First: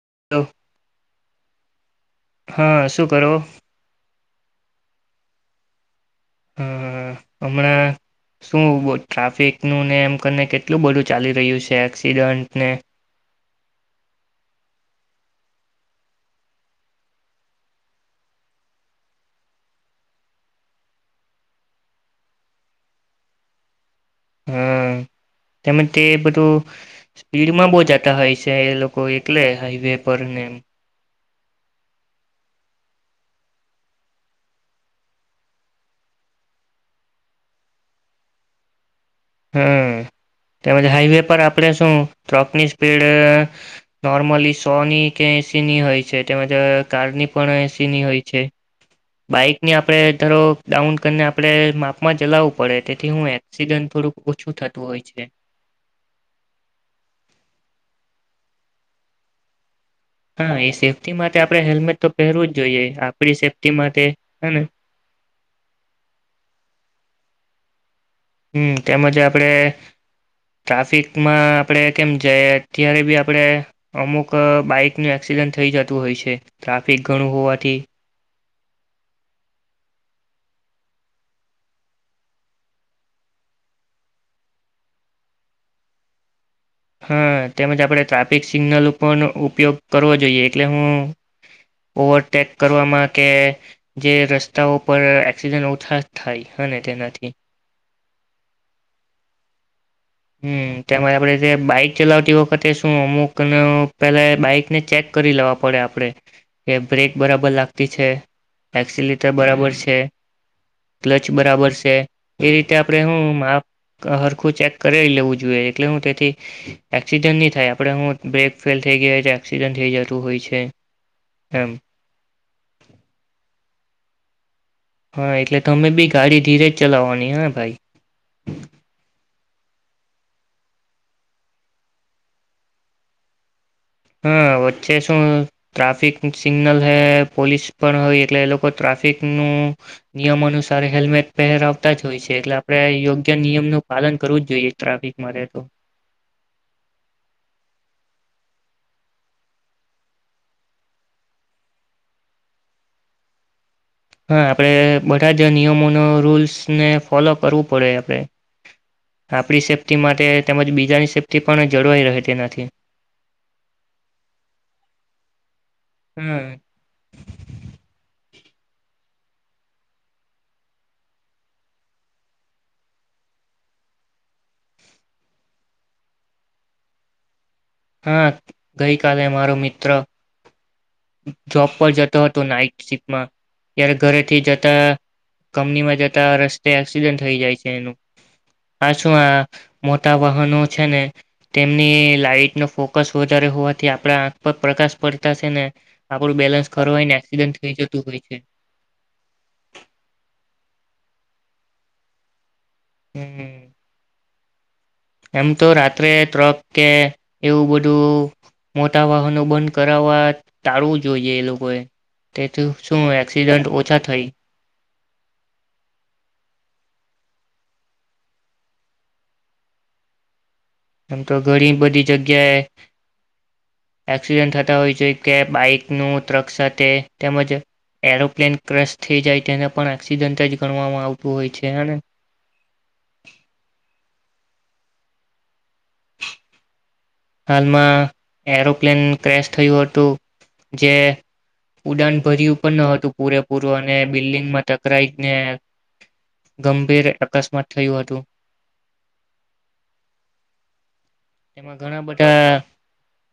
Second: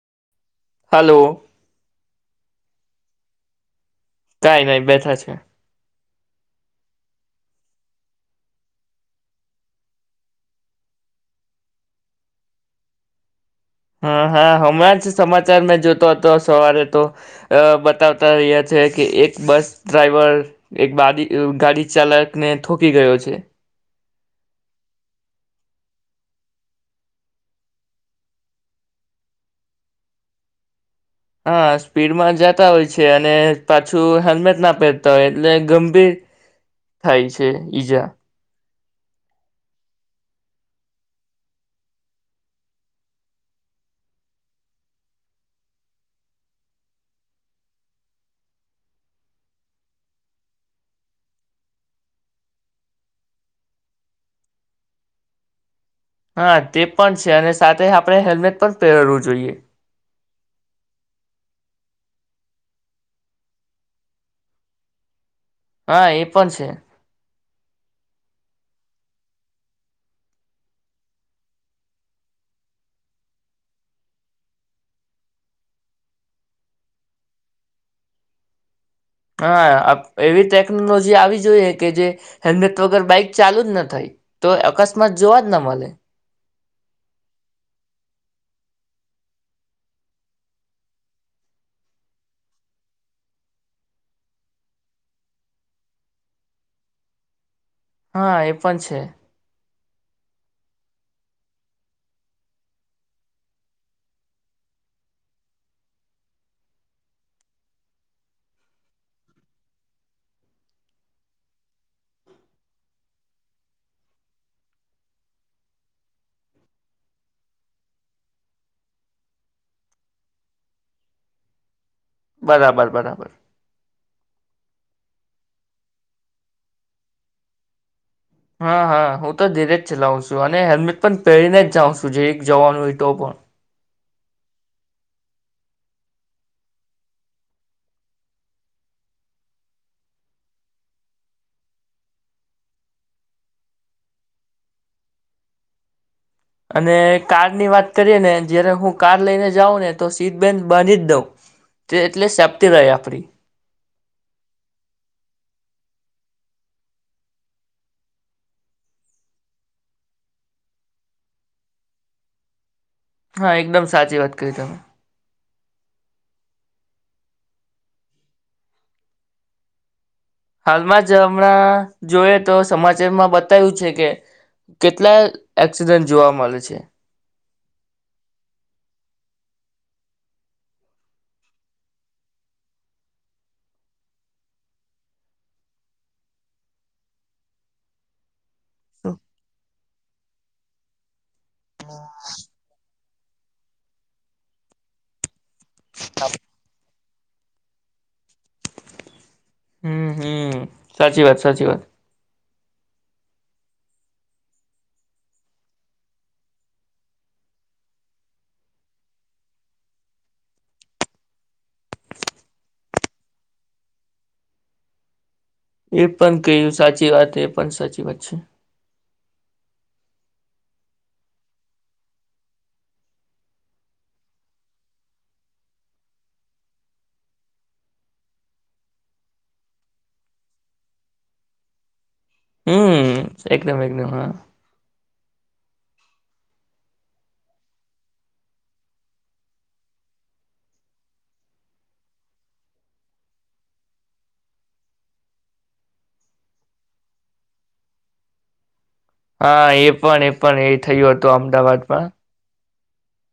[unintelligible] Hello. હા, શું કરો? કાંઈ નઈ બેઠા છે. અ અ અ અમણાં શું બો ટ્રાફિકનું ને એમ કરીને કેટલું બઢુ હા, હા, હમણાં જ સમા હા, તેમ જ તે બધું સ્પીડમાં બો જતા હોય છે, એ લોકો એકલે હાઈવે પર ને હા, સ્પીડમાં જાતા હોય છે અને પાછું હેલ્મેટ ના પહેરતા હોય એટલે ગંભીર થાય છે ઈજા. હમ્મ, તેમજ હાઈવે પર આપણે શું ટ્રકની સ્પીડ નોર્મલી સો ની કે એંસીની હોય છે, તેમજ કારની પણ એંસીની હોય છે. બાઈકની આપણે ધારો ડાઉન કરીને આપણે માપમાં ચલાવવું પડે, તેથી હું એક્સિડન્ટ થોડુંક ઓછું થતું હોય છે. હા તે પણ છે અને સાથે આપણે હેલ્મેટ પણ પહેરવું જોઈએ. હા, એ સેફ્ટી માટે આપણે હેલ્મેટ તો પહેરવું જ જોઈએ, આપડી સેફ્ટી માટે હને હા, એ પણ છે. હમ તેમજ આપડે ટ્રાફિકમાં આપણે કેમ જયે ત્યારે બી આપડે અમુક બાઈકનું એક્સિડન્ટ થઈ જતું હોય છે, ટ્રાફિક ઘણું હોવાથી. હા, અ એવી ટેકનોલોજી આવી જોઈએ કે જે હેલ્મેટ વગર બાઈક ચાલુ જ ન થાય, તો અકસ્માત જોવા જ ન મલે. હા તેમજ આપણે ટ્રાફિક સિગ્નલ ઉપનો ઉપયોગ કરવો જોઈએ એટલે હું ઓવરટેક કરવામાં કે જે રસ્તાઓ પર એક્સિજન ઓછા થાય હને તેનાથી. હા, એ પણ છે. હમ તેમાં આપણે જે બાઈક ચલાવતી વખતે શું અમુકને પેલા બાઈકને ચેક કરી લેવા પડે આપડે, કે બ્રેક બરાબર લાગતી છે, એક્સલેટર બરાબર છે, ક્લચ બરાબર છે, એ રીતે આપણે હું માપ હરખું ચેક કરી લેવું જોઈએ એટલે હું તેથી એક્સિડન્ટ ની થાય આપડે હું બ્રેક ફેલ થેઈ ગેઈ હોય તો એક્સિડન થેઈ જતું હોય છે એમ. બરાબર, બરાબર. હા એટલે તમે બી ગાડી ધીરે જ ચલાવવાની, હાં ભાઈ. હાં, હાં, હું તો ધીરે જ ચલાવ શુ અને હેલ્મેટ પણ પહેરીને જ જાઉં સુ જેઈક જવાનું હોય તો પણ. હા વચ્ચે શું ટ્રાફિક સિગ્નલ હે પોલીસ પણ હોય એટલે એ લોકો ટ્રાફિકનું નિયમ અનુસાર હેલ્મેટ પહેરાવતા જ હોય છે, એટલે આપણે યોગ્ય નિયમનું પાલન કરવું જ જોઈએ ટ્રાફિક માટે તો. અને કારની વાત કરીએ ને જયારે હું કાર લઈને જાઉં ને તો સીટ બેન્ટ બાંધી જ દઉં જે એટલે સેપતી રહે આપડી. હા આપણે બધા જ નિયમોનો રૂલ્સને ફોલો કરવું પડે આપડે, આપડી સેફ્ટી માટે તેમજ બીજાની સેફ્ટી પણ જળવાઈ રહે તેનાથી. હા, એકદમ સાચી વાત કહી તમે. હમ્મ. હાલમાં જ અમણાં જોઈએ તો સમાચારમાં બતાયું છે કે કેટલા એક્સિડન્ટ જોવા મલે છે. હા ગઈ કાલે મારો મિત્ર જોબ પર જતો હતો નાઈટ શિફમાં, ત્યારે ઘરેથી જતા કંપનીમાં જતા રસ્તે એક્સિડન્ટ થઈ જાય છે એનું પાછું આ મોટા વાહનો છે ને તેમની લાઈટનો ફોકસ વધારે હોવાથી આપણા આંખ પર પ્રકાશ પડતા સે ને આપડું બેલેન્સ ખરવાય ને ડન્ટ થઈ જતું હોય છે. હમ્મ, હમ્મ, સાચી વાત, સાચી વાત. હં, હં. એમ તો રાત્રે ટ્રક કે એવું બધું મોટા વાહનો બંધ કરાવવા ટાળવું જોઈએ એ લોકોએ, તેથી શું એક્સિડન્ટ ઓછા થય. એ પણ કહ્યું સાચી વાત, એ પણ સાચી વાત છે. આમ તો ઘણી બધી જગ્યાએ એક્સિડન્ટ થતા હોય છે કે બાઈક નું ટ્રક સાથે તેમજ એરોપ્લેન ક્રસ થઈ જાય, તેને પણ એક્સિડન્ટ જ ગણવામાં આવતું હોય છે હેને. હમ એકદમ એકદમ હા હાલમાં એરોપ્લેન ક્રેશ થયું હતું જે ઉડાન ભર્યું પણ ન હતું પૂરેપૂરું અને બિલ્ડિંગમાં ટકરાઈને ગંભીર અકસ્માત થયું હતું. હા એ પણ એ પણ એ જ. થયો હતો અમદાવાદમાં.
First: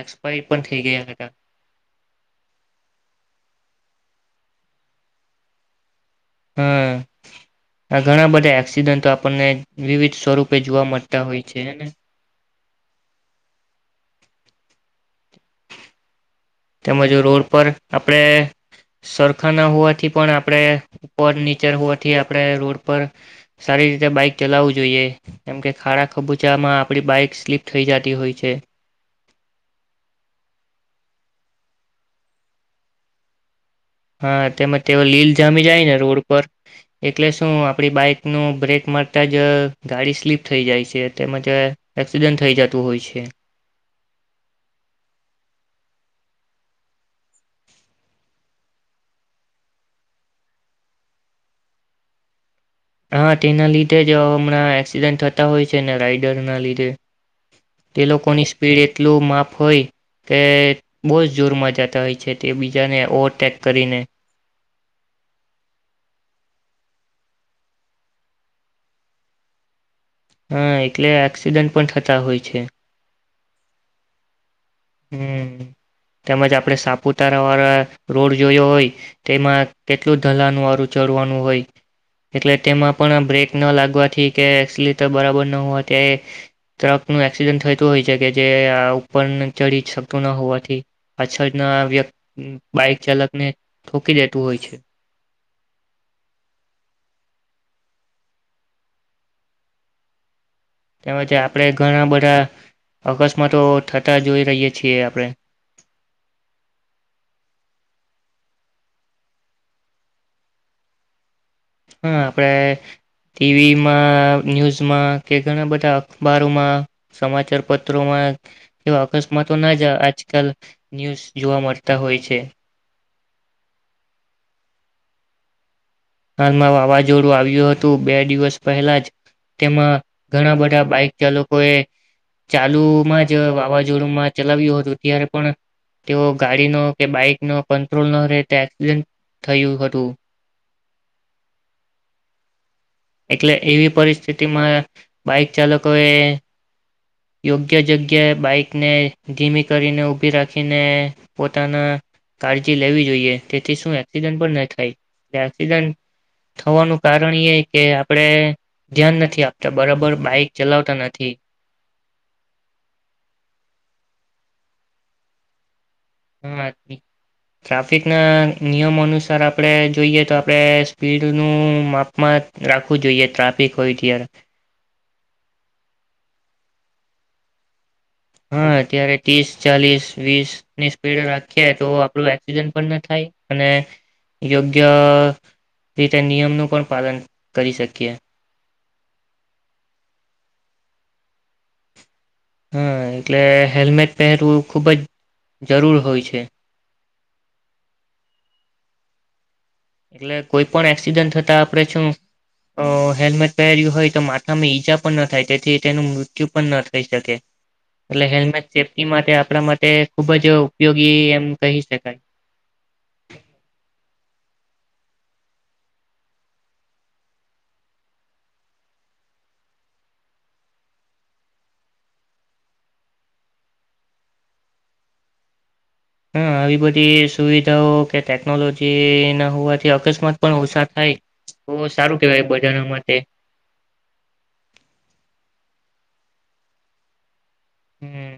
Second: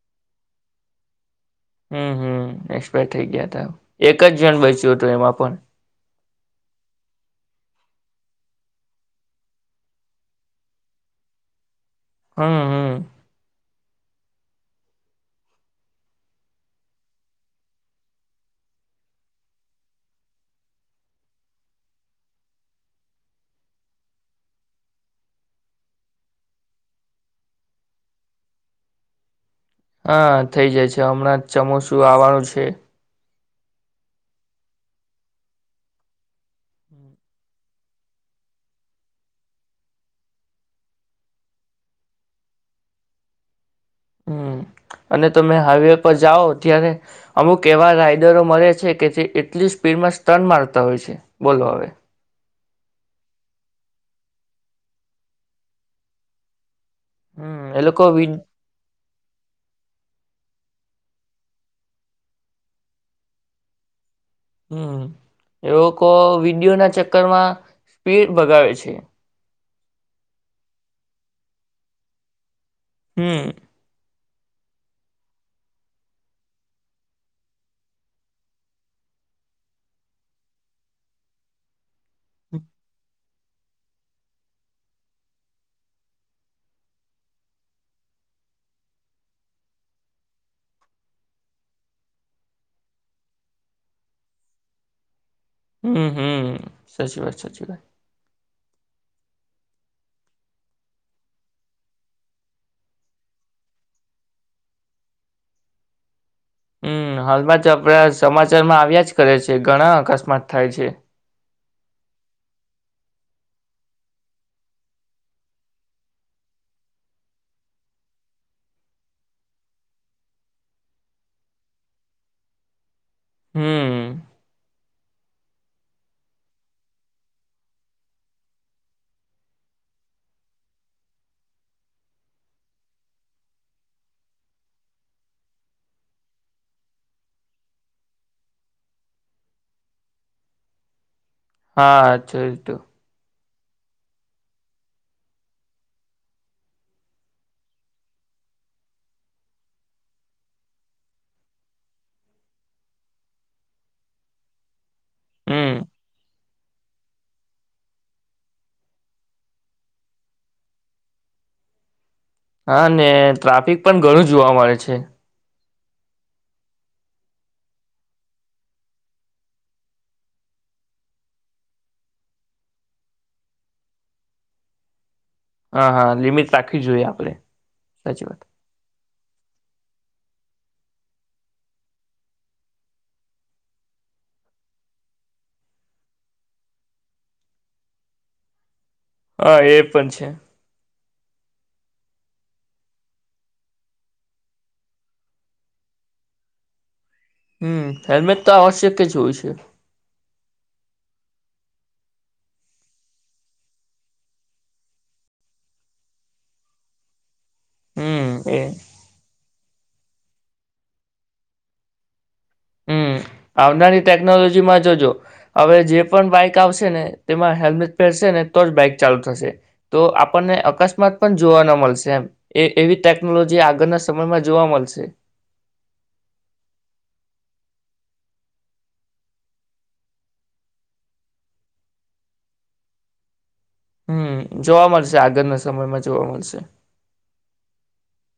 એક્સપાયડ પણ થઈ ગયા હતા હતા. હમ્મ-હમ્મ એક્સપાયર થઈ ગયા તા, એક જણ બયચું તું એમાં પણ. હા આ ઘણા બધા એક્સિડન્ટો આપણને વિવિધ સ્વરૂપે જોવા મળતા હોય છે હે ને. હમ્મ-હમ્મ. તેમજ રોડ પર આપણે સરખા ના હોવાથી પણ આપણે ઉપર નીચર હોવાથી આપણે રોડ પર સારી રીતે બાઈક ચલાવવું જોઈએ, કેમકે ખાડા ખબૂચામાં આપડી બાઈક સ્લીપ થઈ જાતી હોય છે. હા થઇ જાય છે હમણાં ચમાસું આવવાનું છે. હા તેમજ તેઓ લીલ જામી જાય ને રોડ ઉપર એટલે શું આપડી બાઈક નું બ્રેક મારતા જ ગાડી સ્લીપ થઈ જાય છે, તેમજ એક્સિડન્ટ થઈ જતું હોય છે. હમ્મ અને તમે હાઈવે પર જાઓ ત્યારે અમુક એવા રાઈડરો મળે છે કે જે એટલી સ્પીડમાં સ્ટન મારતા હોય છે બોલો હવે. હા તેના લીધે જ હમણાં એક્સિડન્ટ થતા હોય છે ને રાઈડર ના લીધે. હમ એ તે લોકો વિ લોકોની સ્પીડ એટલું માફ હોય કે બહુ જ જોરમાં જાતા હોય છે તે બીજાને ઓવરટેક કરીને. હમ્મ, એ લોકો વિડીયો ના ચક્કરમાં સ્પીડ ભગાવે છે. હા એટલે એક્સિડન્ટ પણ થતા હોય છે. હમ્મ. હમ્મ તેમજ આપણે સાપુતારા વાળા રોડ જોયો હોય તેમાં કેટલું તલાન વારું ચડવાનું હોય, એટલે તેમાં પણ આ બ્રેક ના લાગવાથી કે એસિલીટર બરાબર ન હોવા ત્યારે ટ્રક નું એક્સિડન્ટ થયતું હોય છે કે જે આ ઉપર ને ચડી જ શકતું ન હોવાથી, પાછળના વ્યક બાઈક ચાલકને ઠોકી દેતું હોય છે. હમ્મ-હમ્મ સાચી વાત, સાચી વાત. તેમજ આપણે ઘણા બધા અકસ્માતો થતા જોઈ રહીએ છીએ આપણે હમ્મ હાલમાં તો આપડા સમાચારમાં આવ્યા જ કરે છે, ઘણા અકસ્માત થાય છે. હા આપડે ટીવીમાં, ન્યૂઝમાં કે ઘણા બધા અખબારોમાં સમાચાર પત્રોમાં કેવા અકસ્માતો ના જ આજકાલ ન્યૂઝ જોવા મળતા હોય છે. હમ્મ. હાલમાં વાવાઝોડું આવ્યું હતું બે દિવસ પહેલા જ, તેમાં ઘણા બધા બાઈક ચાલકો એ ચાલુમાં જ વાવાઝોડુંમાં ચલાવ્યું હતું, ત્યારે પણ તેઓ ગાડીનો કે બાઈક નો કંટ્રોલ ન રહેતા એક્સિડન્ટ થયું હતું. હા જોયું તું. એટલે એવી પરિસ્થિતિમાં બાઈક ચાલકો એ યોગ્ય જગ્યાએ બાઈકને ધીમી કરીને, ઊભી રાખીને, પોતાના કાળજી લેવી જોઈએ તેથી શું એક્સિડન્ટ પણ ન થાય યાર. હમ એક્સડન થવાનું કારણ ઈ એ કે આપણેે ધ્યાન નથી આપતા, બરબર બાઈક ચલાવતા નથી. હા ને ટ્રાફિક પણ ઘણું જોવા મળે છે. [unintelligible] ટ્રાફિક ના નિયમો અનુસાર આપણે જોઈએ તો આપણેે સ્પીડનું માપમાં રાખવું જોઈએ ટ્રાફિક હોય ત્યારે. હા, હા લિમિટ રાખવી જોઈએ આપડે. હા અત્યારે ત્રીસ, ચાલીસ, વીસ ની સ્પીડ રાખીએ તો આપણું એક્સિડન્ટ પણ ના થાય, અને યોગ્ય રીતે નિયમ નું પણ પાલન કરી શકીએ. હા એ પણ છે. હા એટલે હેલ્મેટ પહેરવું ખૂબ જ જરૂર હોય છે. હમ્મ, હેલ્મેટ તો આવશ્યક જ હોય છે. એટલે કોઈ પણ એક્સિડન્ટ થતા આપણે શું અહ હેલ્મેટ પહેર્યું હોય તો માથામાં ઈજા પણ ન થાય તેથી તેનું મૃત્યુ પણ ન થઈ શકે. એટલે હમ એ હેલ્મેટ સેફ્ટી માટે આપણા માટ ટે ખૂબ જ ઉપયોગી એમ કહી શકાય. હમ આવનારી ટેકનોલોજીમાં જોજો, હવે જે પણ બાઈક આવશે ને તેમાં હેલ્મેટ પહેરશે ને તો જ બાઈક ચાલુ થશે. તો આપણને અકસ્માત પણ જોવા ન મળશે એમ, એ એવી ટેકનોલોજી આગળના સમયમાં જોવા મલશે. હા આવી બધી સુવિધાઓ કે ટેકનોલોજી ના હોવાથી અકસ્માત પણ ઓછા થાય તો સારું કેવાય બધાને માટે. હમ્મ જોવા મળશે આગળના સમયમાં જોવા મળશે. હમ્મ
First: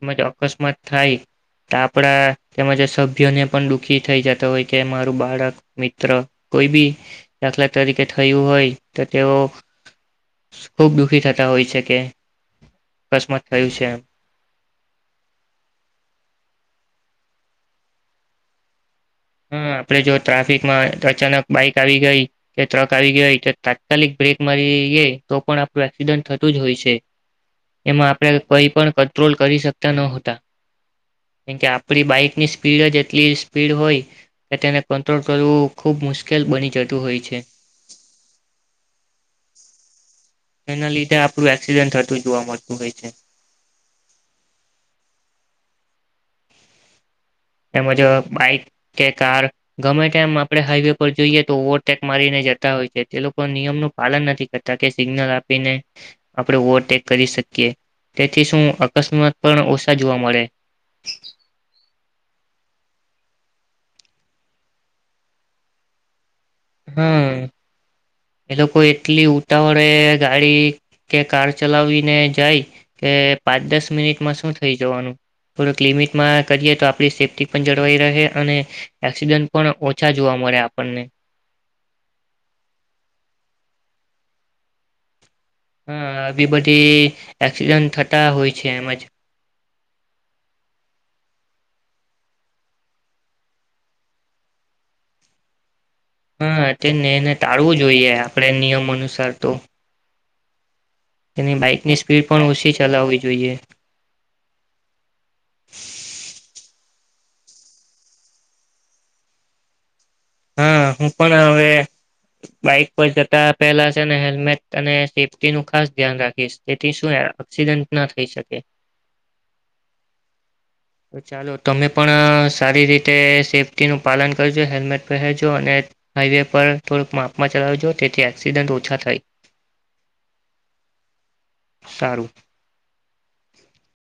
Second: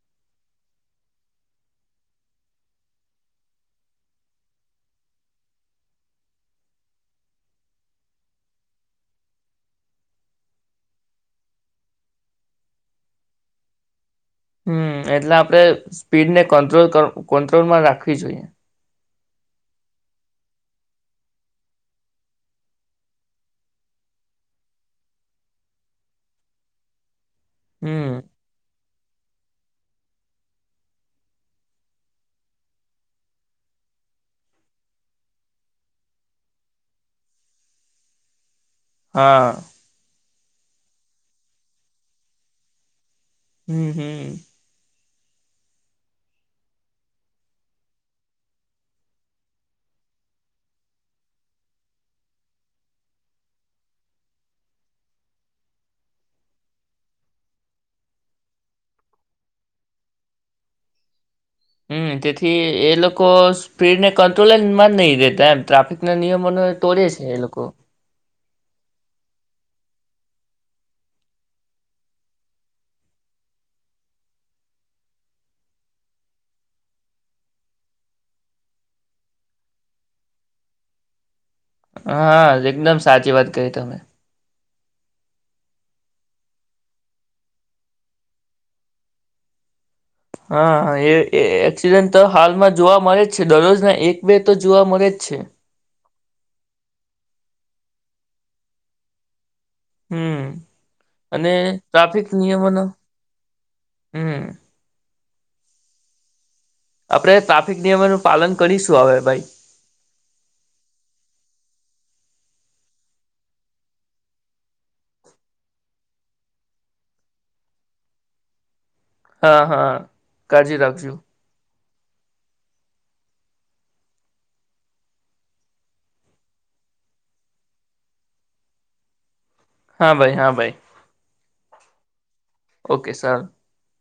તેમજ અકસ્માત થાય તો આપણા તેમજ જે સભ્યોને પણ દુઃખી થઈ જતો હોય કે મારું બાળક, મિત્ર કોઈ બી દાખલા તરીકે થયું હોય તો તેઓ ખુબ દુખી થતા હોય છે કે અકસ્માત થયું છે એમ. હમ્મ એટલે આપણે સ્પીડ ને કંટ્રોલ ક કોંટ્રોલમાં રાખવી જોઈએ. હા આપણે જો ટ્રાફિકમાં અચાનક બાઈક આવી ગઈ, કે ટ્રક આવી ગઈ તો તાત્કાલિક બ્રેક મારીઈએ તો પણ આપણું એક્સિડન્ટ થતું જ હોય છે. એમાં હમ આપડે કંઈ પણ કર કટ્રોલ કરી શકતા ન હતા કેમ કે આપણી બાઈકની સ્પીડ જ એટલી સ્પીડ હોય કે તેને કંટ્રોલ કરવું ખૂબ મુશ્કેલ બની જતું હોય છે. હા. એના લીધે આપણું એક્સિડન્ટ થતું જોવા મળતું હોય છે. હમ્મ હમ્મ. તેમજ બાઈક કે કાર ગમે ટેમ આપણે હાઈવે પર જોઈએ તો ઓવરટેક મારીને જતા હોય છે, તે લોકો નિયમનું પાલન નથી કરતા કે સિગ્નલ આપીને આપણે ઓવરટેક કરી શકીએ, તેથી શું અકસ્માત પણ ઓછા જોવા મળે. હમ્મ, તેથી એ લોકો સ્પીડને કંટ્રોલ જ મા નહી દેતા એમ ટ્રાફિક ના નિયમ મને તોડે છે એ હા લોકો. એ લોકો એટલી ઉતાવળે ગાડી, કે કાર ચલાવીને જાય કે પાંચ દસ મિનિટમાં શું થઈ જવાનું, થોડક લિમિટમાં કરીએ તો આપણી સેફ્ટી પણ જળવાઈ રહે અને એક્સિડન્ટ પણ ઓછા જોવા મળે આપર્ણને. હ, એકદમ સાચી વાત કહી તમે. હ, આવી બધી એક્સિડન્ટ થતા હોય છે એમજ. હા એ એક્સિડેન્ટ તો હાલમાં જોવા મળે જ છે, દરરોજના એક બે તો જોવા મળે જ છે. હ હાતને એને ટાળવું જોઈએ આપડે નિયમ અનુસાર તો. હમ્મ. તેની બાઈકની સ્પીડ પણ ઓછી ચલાવવી જોઈએ. હમ આપડે ટ્રાફિક નિયમોનું પાલન કરીશું હવે ભાઈ. હ હું પણ હવે બાઈક પર જતા પહેલા છે હેલ્મેટ અને સેફ્ટી નું ખાસ ધ્યાન રાખીશ, તેથી શું એક્સિડન્ટ ન થઈ શકે. હા હા, કાળજી રાખજો. તો ચાલો તમે પણ સારી રીતે સેફ્ટીનું પાલન કરજો, હેલ્મેટ પહેરજો અને હાઈવે પર થોડુક માપમાં ચલાવજો તેથી એક્સિડન્ટ ઓછા થાય. હા ભાઈ હા ભાઈ. સારું. ઓકે સરર